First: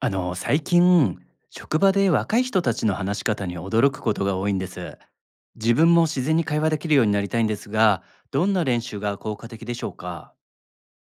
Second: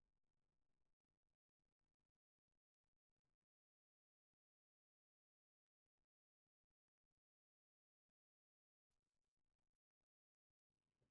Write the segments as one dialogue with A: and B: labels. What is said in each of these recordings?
A: 最近職場で若い人たちの話し方に驚くことが多いんです。自分も自然に会話できるようになりたいんですが、どんな練習が効果的でしょうか？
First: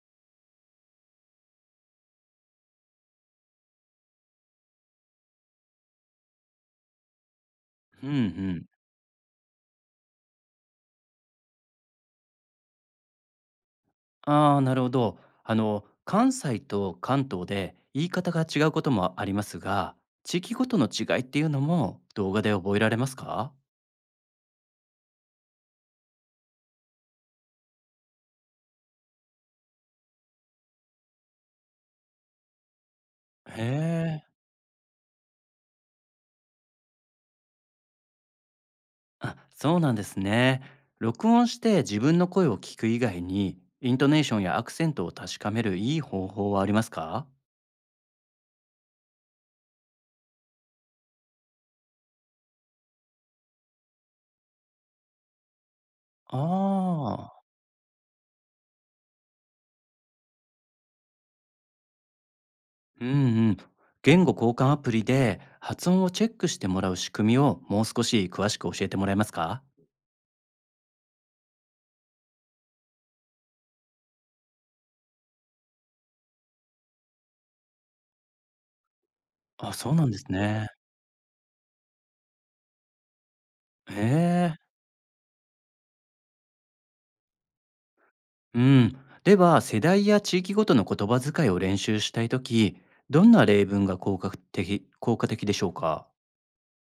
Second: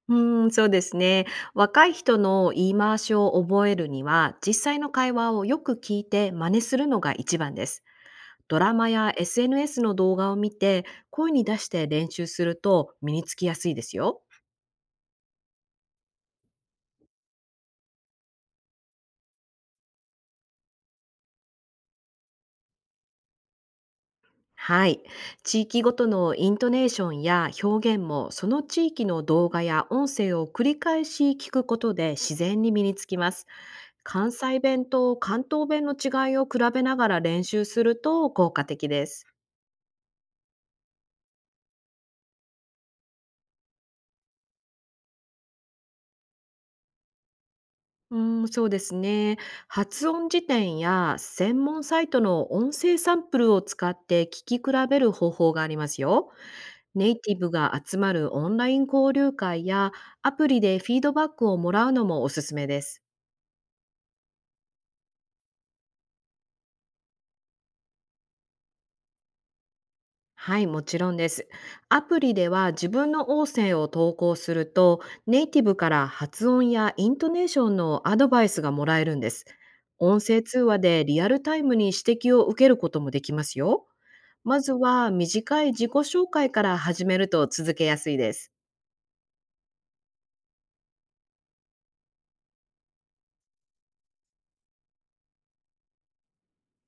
B: そうですね。若い人の言い回しを覚えるには、実際の会話をよく聞いて真似するのが一番です。
A: うんう
B: ド
A: ん。
B: ラマや SNS の動画を見て、声に出して練習すると身につきやすいですよ。
A: ああー、なるほど。関西と関東で言い方が違うこともありますが、地域ごとの違いっていうのも動画で覚えられますか？
B: はい。地域ごとのイントネーションや表現も、その地域の動画や音声を繰り返し聞くことで自然に身につきます。
A: へえ。
B: 関西弁と関東弁の違いを比べながら練習すると効果的です。
A: あ、そうなんですね。録音して自分の声を聞く以外に、イントネーションやアクセントを確かめるいい方法はありますか？
B: そうですね。発音辞典や専門サイトの音声サンプルを使って聞き比べる方法がありますよ。
A: あ
B: ネイティ
A: あ。
B: ブが集まるオンライン交流会やアプリでフィードバックをもらうのもおすすめです。
A: うんうん。言語交換アプリで発音をチェックしてもらう仕組みをもう少し詳しく教えてもらえますか？
B: はい、もちろんです。アプリでは自分の音声を投稿すると、ネイティブから発音やイントネーションのアドバイスがもらえるんです。
A: あ、そうなんで
B: 音
A: す
B: 声通
A: ね。
B: 話でリアルタイムに指摘を受けることもできますよ。
A: へえ。
B: まずは短い自己紹介から始めると続けやすいです。
A: うん。では、世代や地域ごとの言葉遣いを練習したいとき、どんな例文が効果的でしょうか？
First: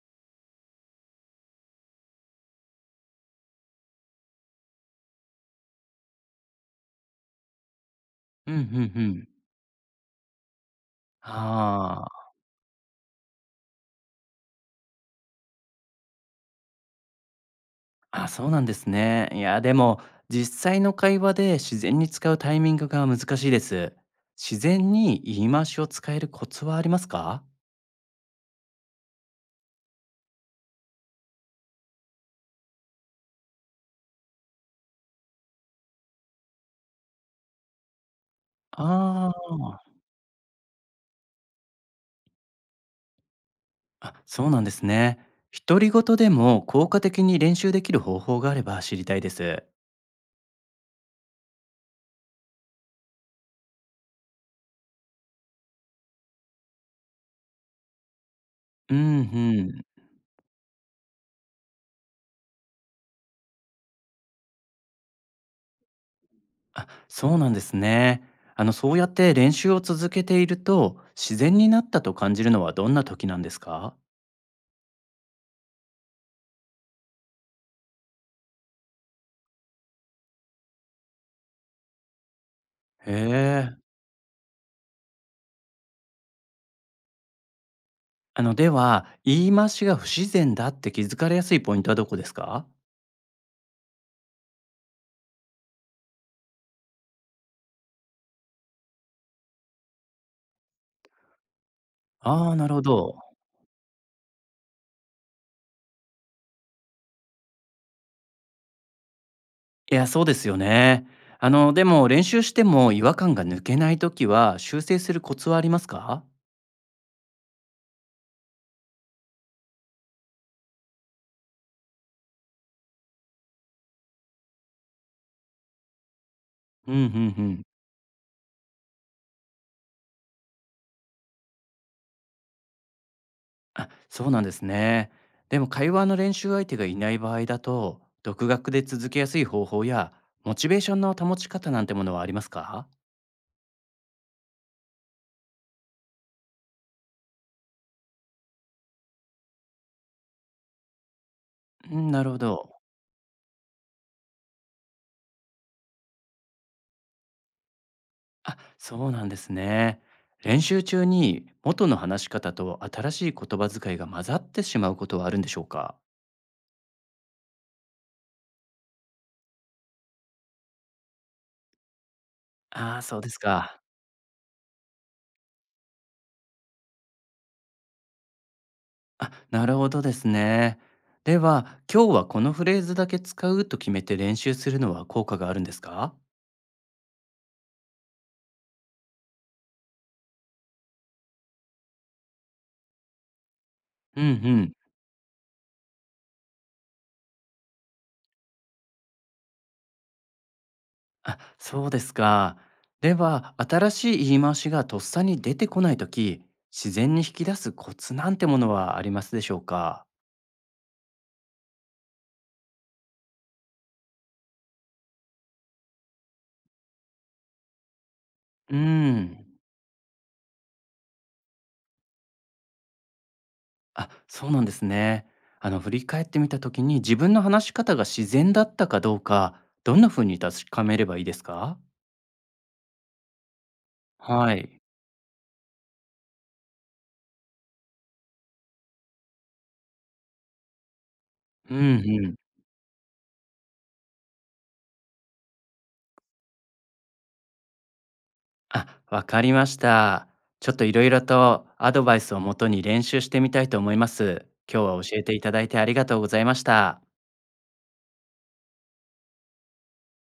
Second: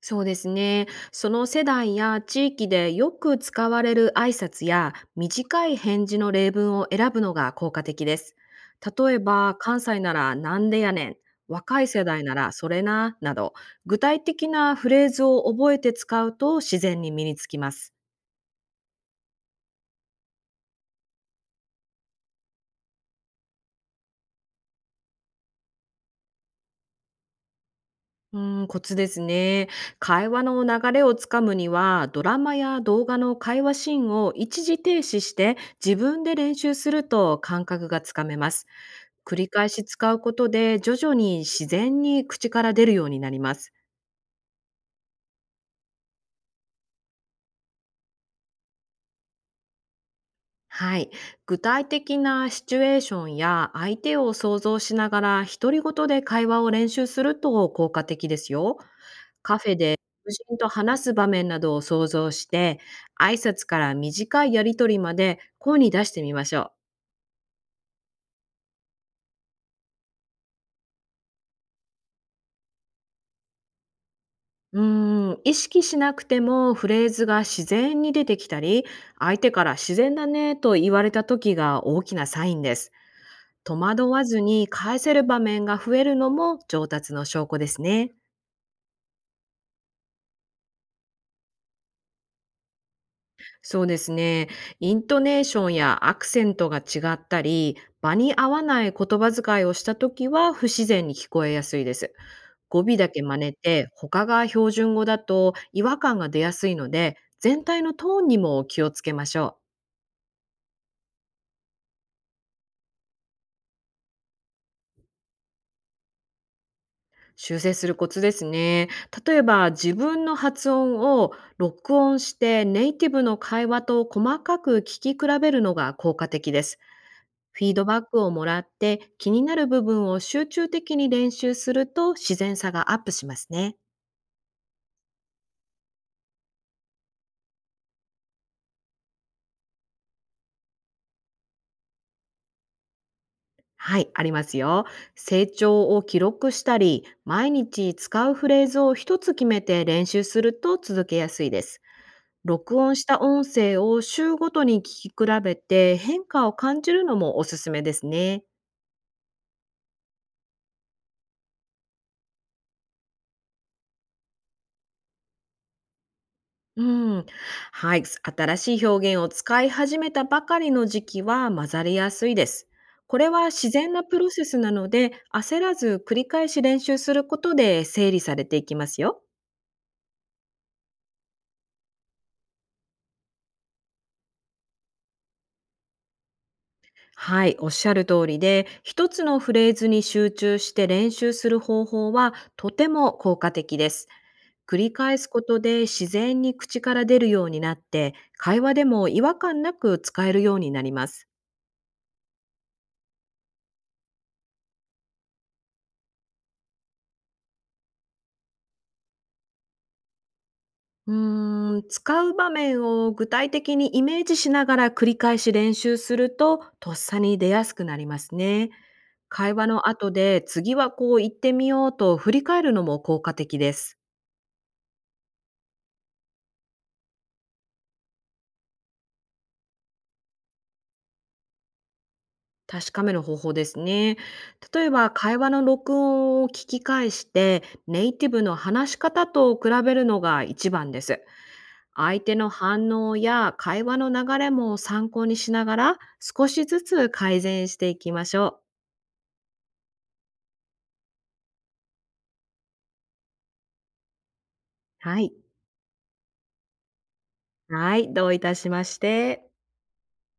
B: そうですね。その世代や地域でよく使われる挨拶や短い返事の例文を選ぶのが効果的です。
A: うんうんう
B: 例え
A: ん。
B: ば、関西ならなんでやねん、若い世
A: ああ。
B: 代ならそれな、など、具体的なフレーズを覚えて使うと自然に身につきます。
A: あ、そうなんですね。いや、でも、実際の会話で自然に使うタイミングが難しいです。自然に言い回しを使えるコツはありますか？
B: うん、コツですね。会話の流れをつかむには、ドラマや動画の会話シーンを一時停止して自分で練習すると感覚がつかめます。
A: あ
B: 繰り返
A: あ
B: し
A: ー。
B: 使うことで徐々に自然に口から出るようになります。
A: あ、そうなんですね。独り言でも効果的に練習できる方法があれば知りたいです。
B: はい。具体的なシチュエーションや相手を想像しながら独り言で会話を練習すると効果的ですよ。
A: うん、
B: カ
A: う
B: フェ
A: ん。
B: で友人と話す場面などを想像して、挨拶から短いやりとりまで声に出してみましょう。
A: あ、そうなんですね。そうやって練習を続けていると、自然になったと感じるのはどんな時なんですか？
B: うー意識しなくてもフレーズが自然に出てきたり、相手から自然だねと言われた時が大きなサインです。
A: へ
B: 戸
A: え。
B: 惑わずに返せる場面が増えるのも上達の証拠ですね。
A: あの、では、言い回しが不自然だって気づかれやすいポイントはどこですか？
B: そうですね。イントネーションやアクセントが違ったり、場に合わない言葉遣いをした時は不自然に聞こえやすいです。
A: ああー、なる
B: 語
A: ほ
B: 尾だ
A: ど。
B: け真似て、他が標準語だと違和感が出やすいので、全体のトーンにも気をつけましょう。
A: いや、そうですよね。あの、でも練習しても違和感が抜けない時は、修正するコツはありますか？
B: 修正するコツですね。例えば自分の発音を録音してネイティブの会話と細かく聞き比べるのが効果的です。
A: うんうんうん。
B: フィードバックをもらって気になる部分を集中的に練習すると自然さがアップしますね。
A: あ、そうなんですね。でも会話の練習相手がいない場合だと、独学で続けやすい方法や、モチベーションの保ち方なんてものはありますか？
B: はい、ありますよ。成長を記録したり、毎日使うフレーズを一つ決めて練習すると続けやすいです。
A: うん、なるほど。
B: 録音した音声を週ごとに聞き比べて変化を感じるのもおすすめですね。
A: あ、そうなんですね。練習中に元の話し方と新しい言葉遣いが混ざってしまうことはあるんでしょうか？
B: うん。はい、新しい表現を使い始めたばかりの時期は混ざりやすいです。
A: ああ、
B: こ
A: そう
B: れ
A: です
B: は自
A: か。
B: 然なプロセスなので、焦らず繰り返し練習することで整理されていきますよ。
A: あ、なるほどですね。では、今日はこのフレーズだけ使うと決めて練習するのは効果があるんですか？
B: はい、おっしゃる通りで、一つのフレーズに集中して練習する方法はとても効果的です。
A: うんうん。
B: 繰り返すことで自然に口から出るようになって、会話でも違和感なく使えるようになります。
A: あ、そうですか。では、新しい言い回しがとっさに出てこないとき、自然に引き出すコツなんてものはありますでしょうか？
B: 使う場面を具体的にイメージしながら繰り返し練習すると、とっさに出やすくなりますね。
A: うん。
B: 会話の後で次はこう言ってみようと振り返るのも効果的です。
A: あ、そうなんですね。あの振り返ってみた時に自分の話し方が自然だったかどうか、どんな風に確かめればいいですか？
B: 確かめる方法ですね。
A: はい。
B: 例えば、会話の録音を聞き返して、ネイティブの話し方と比べるのが一番です。
A: うん
B: 相
A: う
B: 手
A: ん。
B: の反応や会話の流れも参考にしながら、少しずつ改善していきましょう。
A: あ、わかりました。ちょっといろいろとアドバイスをもとに練習してみたいと思います。今日は教
B: は
A: え
B: い。
A: ていただいてありがとうございました。
B: はい、どういたしまして。